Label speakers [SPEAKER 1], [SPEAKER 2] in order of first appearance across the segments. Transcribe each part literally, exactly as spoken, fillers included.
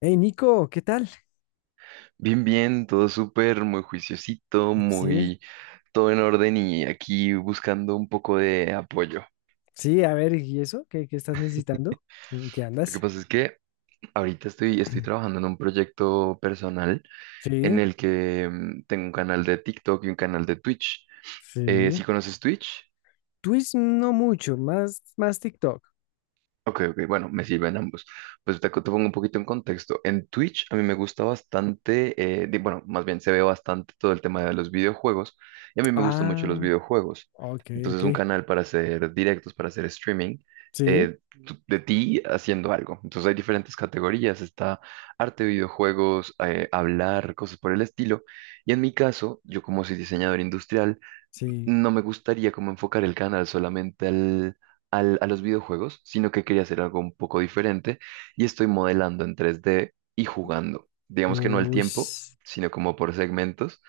[SPEAKER 1] Hey Nico, ¿qué tal?
[SPEAKER 2] Bien, bien, todo súper, muy juiciosito,
[SPEAKER 1] Sí,
[SPEAKER 2] muy todo en orden y aquí buscando un poco de apoyo.
[SPEAKER 1] sí, a ver, ¿y eso? ¿Qué, qué estás necesitando? ¿En qué
[SPEAKER 2] Lo que
[SPEAKER 1] andas?
[SPEAKER 2] pasa es que ahorita estoy, estoy trabajando en un proyecto personal en
[SPEAKER 1] Sí,
[SPEAKER 2] el que mm, tengo un canal de TikTok y un canal de Twitch. Eh,
[SPEAKER 1] sí.
[SPEAKER 2] ¿sí conoces Twitch?
[SPEAKER 1] Twitch no mucho, más, más TikTok.
[SPEAKER 2] Ok, ok, bueno, me sirven ambos. Pues te, te pongo un poquito en contexto. En Twitch a mí me gusta bastante, eh, di- bueno, más bien se ve bastante todo el tema de los videojuegos y a mí me gustan mucho los
[SPEAKER 1] Ah,
[SPEAKER 2] videojuegos.
[SPEAKER 1] ok,
[SPEAKER 2] Entonces
[SPEAKER 1] ok.
[SPEAKER 2] un canal para hacer directos, para hacer streaming,
[SPEAKER 1] Sí,
[SPEAKER 2] eh, tu- de ti haciendo algo. Entonces hay diferentes categorías, está arte, videojuegos, eh, hablar, cosas por el estilo. Y en mi caso, yo como soy diseñador industrial,
[SPEAKER 1] sí.
[SPEAKER 2] no me gustaría como enfocar el canal solamente al, al- a los videojuegos, sino que quería hacer algo un poco diferente y estoy modelando en tres D y jugando. Digamos que no al
[SPEAKER 1] Uy,
[SPEAKER 2] tiempo,
[SPEAKER 1] s-
[SPEAKER 2] sino como por segmentos.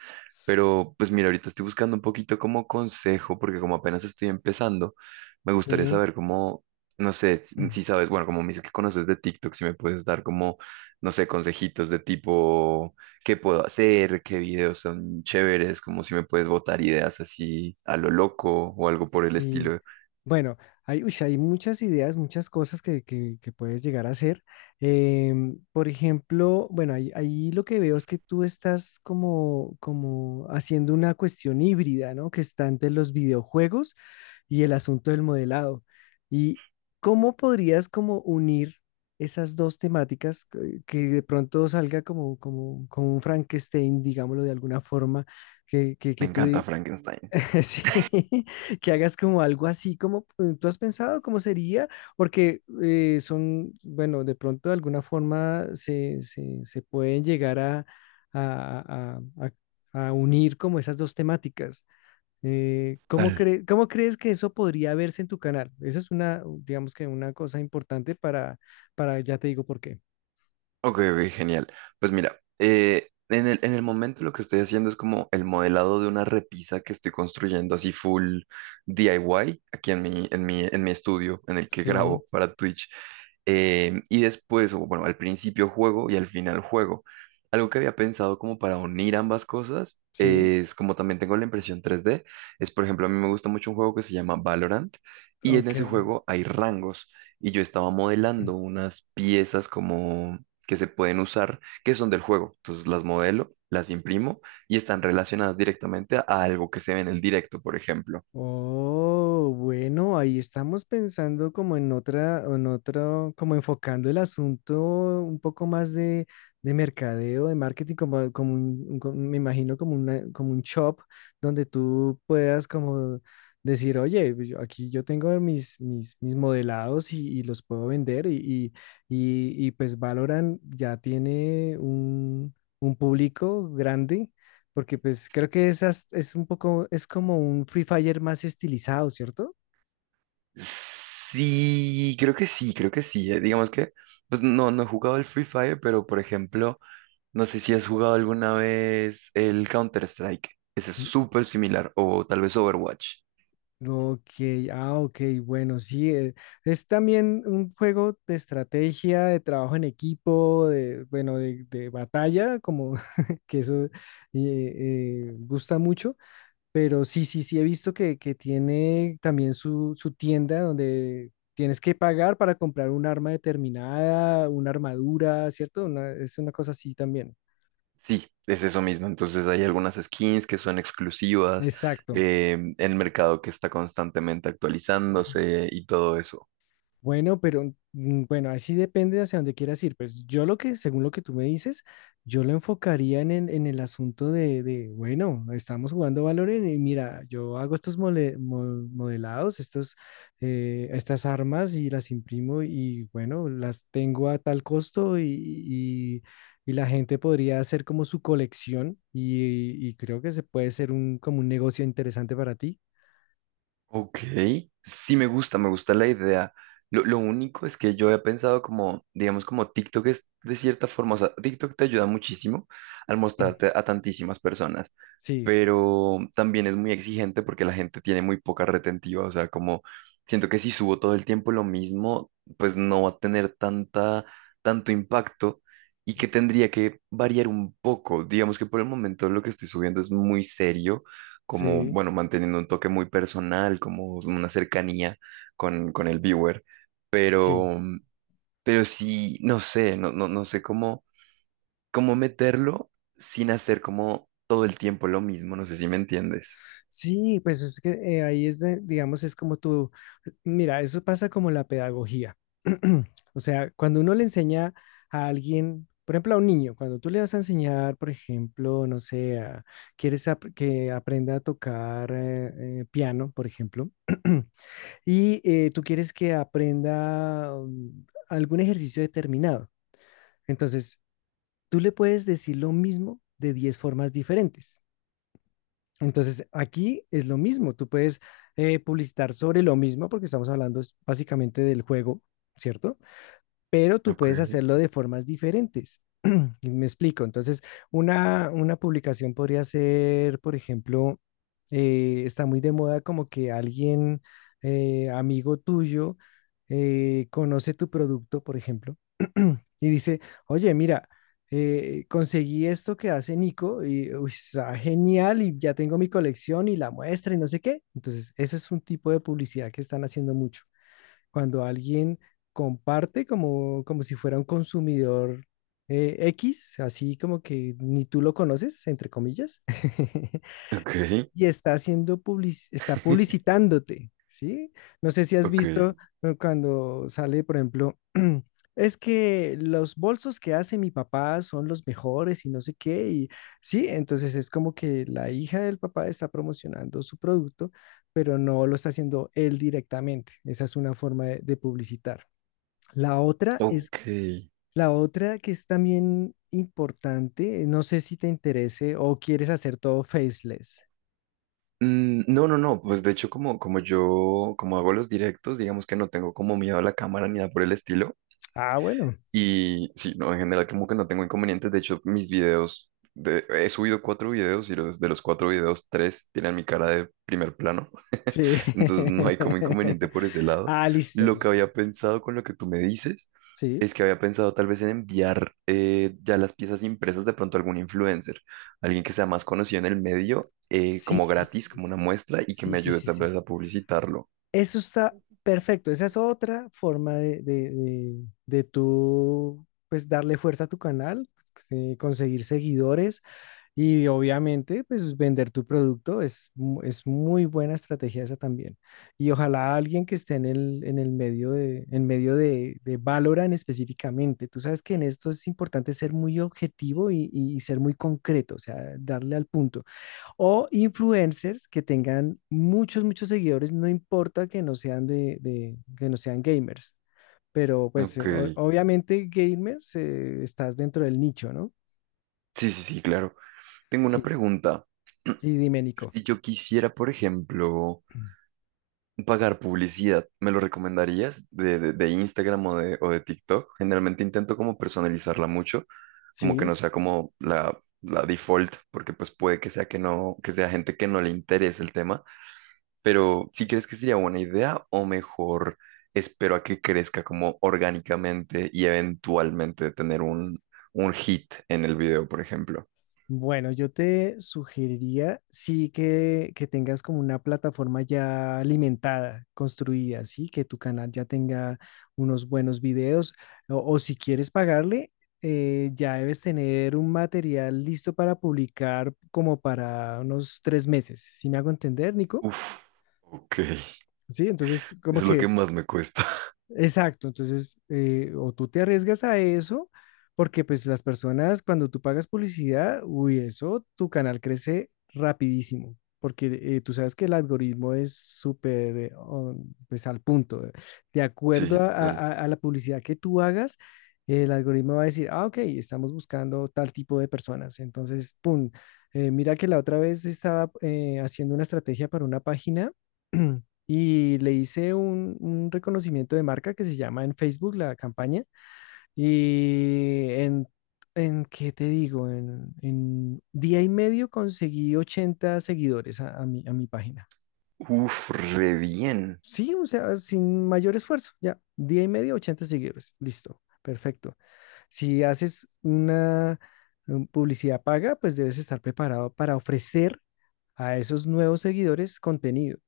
[SPEAKER 2] Pero pues mira, ahorita estoy buscando un poquito como consejo, porque como apenas estoy empezando, me gustaría
[SPEAKER 1] sí.
[SPEAKER 2] saber cómo, no sé, si si sabes, bueno, como me dices que conoces de TikTok, si me puedes dar como, no sé, consejitos de tipo qué puedo hacer, qué videos son chéveres, como si me puedes botar ideas así a lo loco o algo por el
[SPEAKER 1] Sí,
[SPEAKER 2] estilo.
[SPEAKER 1] bueno, hay, uy, sí, hay muchas ideas, muchas cosas que, que- que puedes llegar a hacer. Em, por ejemplo, bueno, ahí, ahí lo que veo es que tú estás como, como haciendo una cuestión híbrida, ¿no? Que está entre los videojuegos y el asunto del modelado. ¿Y cómo podrías como unir esas dos temáticas que, que de pronto salga como, como, como un Frankenstein, digámoslo de alguna forma, que, que,
[SPEAKER 2] Me
[SPEAKER 1] que tú
[SPEAKER 2] encanta Frankenstein.
[SPEAKER 1] Sí, que hagas como algo así como eh, tú has pensado cómo sería, porque eh, son, bueno, de pronto de alguna forma se, se, se pueden llegar a, a- a- a- a unir como esas dos temáticas. Eh, ¿cómo
[SPEAKER 2] Tal.
[SPEAKER 1] cre- cómo crees que eso podría verse en tu canal? Esa es una, digamos que una cosa importante para, para, ya te digo por qué.
[SPEAKER 2] Ok, ok, genial. Pues mira, eh, en el, en el momento lo que estoy haciendo es como el modelado de una repisa que estoy construyendo así full D I Y aquí en mi, en mi, en mi estudio en el que
[SPEAKER 1] Sí,
[SPEAKER 2] grabo para Twitch. Em, y después, o bueno, al principio juego y al final juego. Algo que había pensado como para unir ambas cosas
[SPEAKER 1] sí,
[SPEAKER 2] es como también tengo la impresión tres d, es por ejemplo, a mí me gusta mucho un juego que se llama Valorant y en
[SPEAKER 1] ok.
[SPEAKER 2] ese juego hay rangos y yo estaba modelando unas piezas como que se pueden usar, que son del juego. Entonces las modelo, las imprimo y están relacionadas directamente a algo que se ve en el directo, por ejemplo.
[SPEAKER 1] Oh, bueno, ahí estamos pensando como en otra, en otro, como enfocando el asunto un poco más de, de mercadeo, de marketing, como, como un, un- como- me imagino como una, como un shop donde tú puedas como decir, oye, pues yo- aquí yo tengo mis, mis, mis modelados y, y los puedo vender y, y, y, y pues Valorant ya tiene un, un público grande porque pues creo que es, as- es un poco, es como un Free Fire más estilizado, ¿cierto?
[SPEAKER 2] Sí, creo que sí, creo que sí. eh, Digamos que, pues no, no he jugado el Free Fire, pero por ejemplo, no sé si has jugado alguna vez el Counter-Strike. Ese es
[SPEAKER 1] Mm.
[SPEAKER 2] súper similar, o tal vez Overwatch.
[SPEAKER 1] Ok, ah, ok, bueno, sí, eh, es también un juego de estrategia, de trabajo en equipo, de, bueno, de, de batalla, como que eso eh, eh, gusta mucho, pero sí, sí, sí, he visto que, que tiene también su, su tienda donde tienes que pagar para comprar un arma determinada, una armadura, ¿cierto? Una- es una cosa así también.
[SPEAKER 2] Sí, es eso mismo. Entonces hay algunas skins que son exclusivas,
[SPEAKER 1] Exacto.
[SPEAKER 2] eh, el mercado que está constantemente actualizándose y todo eso.
[SPEAKER 1] Bueno, pero mm, bueno, así depende de hacia dónde quieras ir. Pues yo lo que, según lo que tú me dices, yo lo enfocaría en el, en el asunto de, de, bueno, estamos jugando Valorant y mira, yo hago estos mole- mo- modelados, estos, eh, estas armas y las imprimo y bueno, las tengo a tal costo y, y- y la gente podría hacer como su colección y, y creo que se puede ser un, como un negocio interesante para ti.
[SPEAKER 2] Ok, sí me gusta, me gusta la idea. Lo, lo único es que yo he pensado como, digamos, como TikTok es de cierta forma, o sea, TikTok te ayuda muchísimo al mostrarte a tantísimas personas,
[SPEAKER 1] Sí,
[SPEAKER 2] pero también es muy exigente porque la gente tiene muy poca retentiva, o sea, como siento que si subo todo el tiempo lo mismo, pues no va a tener tanta, tanto impacto y que tendría que variar un poco. Digamos que por el momento lo que estoy subiendo es muy serio como,
[SPEAKER 1] sí,
[SPEAKER 2] bueno, manteniendo un toque muy personal, como una cercanía con, con el viewer,
[SPEAKER 1] sí.
[SPEAKER 2] pero, mm, pero sí, no sé, no, no, no sé cómo, cómo meterlo sin hacer como todo el tiempo lo mismo, no sé si me entiendes.
[SPEAKER 1] Sí, pues es que eh, ahí es, de- digamos, es como tú, mira, eso pasa como la pedagogía. O sea, cuando uno le enseña a alguien, por ejemplo, a un niño, cuando tú le vas a enseñar, por ejemplo, no sé, a- quieres ap- que aprenda a tocar eh, eh, piano, por ejemplo, y eh, tú quieres que aprenda um, algún ejercicio determinado. Entonces, tú le puedes decir lo mismo de diez formas diferentes. Entonces, aquí es lo mismo, tú puedes eh, publicitar sobre lo mismo porque estamos hablando es- básicamente del juego, ¿cierto? Pero tú
[SPEAKER 2] Ok,
[SPEAKER 1] puedes hacerlo de formas diferentes. Y me explico. Entonces, una, una publicación podría ser, por ejemplo, eh, está muy de moda como que alguien, eh, amigo tuyo, eh, conoce tu producto, por ejemplo, y dice, oye, mira, eh, conseguí esto que hace Nico y uy, está genial y ya tengo mi colección y la muestra y no sé qué. Entonces, ese es un tipo de publicidad que están haciendo mucho cuando alguien comparte como, como si fuera un consumidor eh, X, así como que ni tú lo conoces, entre comillas.
[SPEAKER 2] ok,
[SPEAKER 1] Y está haciendo public- está publicitándote, ¿sí? No sé si has
[SPEAKER 2] ok,
[SPEAKER 1] visto, ¿no? Cuando sale, por ejemplo, es que los bolsos que hace mi papá son los mejores y no sé qué, y sí, entonces es como que la hija del papá está promocionando su producto, pero no lo está haciendo él directamente. Esa es una forma de, de publicitar. La otra es,
[SPEAKER 2] ok.
[SPEAKER 1] la otra que es también importante, no sé si te interese o quieres hacer todo faceless.
[SPEAKER 2] Mm, no, no, no, pues de hecho como, como yo, como hago los directos, digamos que no tengo como miedo a la cámara ni nada por el estilo.
[SPEAKER 1] Ah, bueno.
[SPEAKER 2] Y sí, no, en general como que no tengo inconvenientes. De hecho, mis videos, de, he subido cuatro videos y los, de los cuatro videos, tres tienen mi cara de primer plano.
[SPEAKER 1] Sí.
[SPEAKER 2] Entonces no hay como inconveniente por ese lado.
[SPEAKER 1] Ah, listo,
[SPEAKER 2] Lo que
[SPEAKER 1] listo.
[SPEAKER 2] había pensado con lo que tú me dices
[SPEAKER 1] Sí.
[SPEAKER 2] es que había pensado tal vez en enviar eh, ya las piezas impresas de pronto a algún influencer, alguien que sea más conocido en el medio, eh,
[SPEAKER 1] Sí,
[SPEAKER 2] como
[SPEAKER 1] sí, sí,
[SPEAKER 2] gratis, como
[SPEAKER 1] sí.
[SPEAKER 2] una muestra y que
[SPEAKER 1] Sí,
[SPEAKER 2] me
[SPEAKER 1] sí,
[SPEAKER 2] ayude
[SPEAKER 1] sí,
[SPEAKER 2] tal vez
[SPEAKER 1] sí.
[SPEAKER 2] a publicitarlo.
[SPEAKER 1] Eso está perfecto. Esa es otra forma de, de, de, de tú, pues, darle fuerza a tu canal, pues, eh, conseguir seguidores. Y obviamente, pues vender tu producto es, mu- es muy buena estrategia esa también. Y ojalá alguien que esté en el, en el medio de, en medio de, de Valorant específicamente. Tú sabes que en esto es importante ser muy objetivo y, y ser muy concreto, o sea, darle al punto. O influencers que tengan muchos, muchos seguidores, no importa que no sean de, de- que no sean gamers. Pero pues
[SPEAKER 2] Ok,
[SPEAKER 1] eh, o-
[SPEAKER 2] sí,
[SPEAKER 1] obviamente gamers, eh, estás dentro del nicho, ¿no?
[SPEAKER 2] sí, sí, claro. Tengo una
[SPEAKER 1] Sí,
[SPEAKER 2] pregunta.
[SPEAKER 1] sí, dime, Nico.
[SPEAKER 2] Si yo quisiera, por ejemplo... Pagar publicidad, ¿me lo recomendarías de, de- de Instagram o de, o de TikTok? Generalmente intento como personalizarla mucho, como que
[SPEAKER 1] Sí,
[SPEAKER 2] no sea como la, la default, porque pues puede que sea que no, que sea gente que no le interese el tema, pero ¿si crees que sería buena idea o mejor espero a que crezca como orgánicamente y eventualmente tener un, un hit en el video, por ejemplo?
[SPEAKER 1] bueno, yo te sugeriría sí que, que tengas como una plataforma ya alimentada, construida, sí, que tu canal ya tenga unos buenos videos o, o si quieres pagarle, eh, ya debes tener un material listo para publicar como para unos tres meses. ¿Sí me hago entender, Nico?
[SPEAKER 2] Uf, ok,
[SPEAKER 1] Sí, entonces como
[SPEAKER 2] es lo que
[SPEAKER 1] que.
[SPEAKER 2] más me cuesta.
[SPEAKER 1] Exacto, entonces, eh, o tú te arriesgas a eso, porque pues las personas, cuando tú pagas publicidad, uy, eso, tu canal crece rapidísimo, porque eh, tú sabes que el algoritmo es súper, eh, on- pues al punto. Eh. De acuerdo
[SPEAKER 2] Sí,
[SPEAKER 1] a, a-
[SPEAKER 2] total.
[SPEAKER 1] a a la publicidad que tú hagas, el algoritmo va a decir, ah, ok, estamos buscando tal tipo de personas, entonces, pum, eh, mira que la otra vez estaba eh, haciendo una estrategia para una página. Y le hice un, un reconocimiento de marca que se llama en Facebook la campaña y en, en ¿qué te digo? En, en día y medio conseguí ochenta seguidores a, a mi, a mi página.
[SPEAKER 2] Uf, re bien.
[SPEAKER 1] Sí, o sea, sin mayor esfuerzo, ya, día y medio, ochenta seguidores, listo, perfecto. Si haces una um, publicidad paga, pues debes estar preparado para ofrecer a esos nuevos seguidores contenido.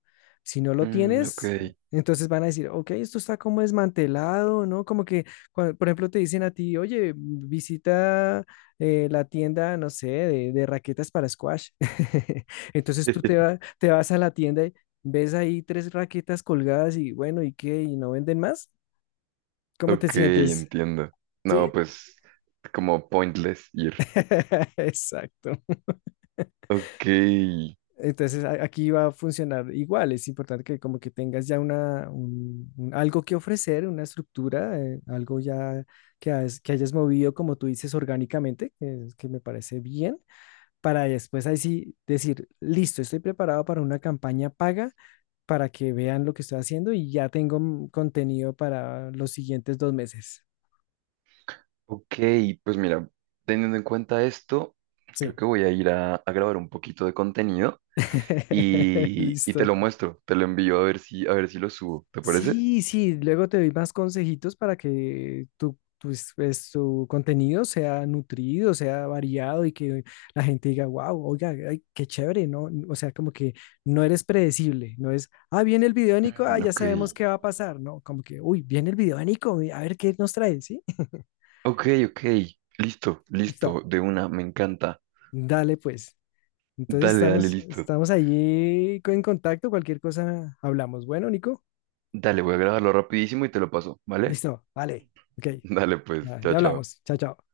[SPEAKER 1] Si no lo
[SPEAKER 2] Mm, ok.
[SPEAKER 1] tienes, entonces van a decir, ok, esto está como desmantelado, ¿no? Como que, cua- por ejemplo, te dicen a ti, oye, visita eh, la tienda, no sé, de, de raquetas para squash. Entonces tú te, va- te vas a la tienda y ves ahí tres raquetas colgadas y bueno, ¿y qué? ¿Y no venden más? ¿Cómo te
[SPEAKER 2] Ok,
[SPEAKER 1] sientes?
[SPEAKER 2] entiendo. No,
[SPEAKER 1] ¿Sí?
[SPEAKER 2] pues como pointless ir.
[SPEAKER 1] Exacto.
[SPEAKER 2] Ok,
[SPEAKER 1] Entonces a- aquí va a funcionar igual. Es importante que como que tengas ya una, un- un- algo que ofrecer, una estructura, eh, algo ya que, has- que hayas movido, como tú dices, orgánicamente, que, es- que me parece bien, para después ahí sí decir, listo, estoy preparado para una campaña paga, para que vean lo que estoy haciendo y ya tengo mm, contenido para los siguientes dos meses.
[SPEAKER 2] ok, pues mira, teniendo en cuenta esto,
[SPEAKER 1] Sí.
[SPEAKER 2] creo que voy a ir a, a grabar un poquito de contenido y, y te
[SPEAKER 1] Listo.
[SPEAKER 2] lo muestro, te lo envío a ver si, a ver si lo subo, ¿te parece?
[SPEAKER 1] Sí, sí, luego te doy más consejitos para que tu, tus- pues, tu contenido sea nutrido, sea variado y que la gente diga, wow, oiga, ay, qué chévere, ¿no? O sea, como que no eres predecible, no es, ah, viene el video de Nico, ah,
[SPEAKER 2] Mm,
[SPEAKER 1] ya
[SPEAKER 2] ok,
[SPEAKER 1] sabemos qué va a pasar, ¿no? Como que, uy, viene el video de Nico, a ver qué nos trae, ¿sí?
[SPEAKER 2] ok, ok, listo,
[SPEAKER 1] Listo,
[SPEAKER 2] listo, de una, me encanta.
[SPEAKER 1] dale pues. Entonces
[SPEAKER 2] Dale, dale,
[SPEAKER 1] estamos,
[SPEAKER 2] listo.
[SPEAKER 1] estamos allí en contacto, cualquier cosa hablamos. Bueno, Nico,
[SPEAKER 2] Dale, voy a grabarlo rapidísimo y te lo paso, ¿vale?
[SPEAKER 1] listo, vale, ok,
[SPEAKER 2] Dale, pues,
[SPEAKER 1] ya
[SPEAKER 2] chao,
[SPEAKER 1] ya hablamos,
[SPEAKER 2] chao.
[SPEAKER 1] chao, chao.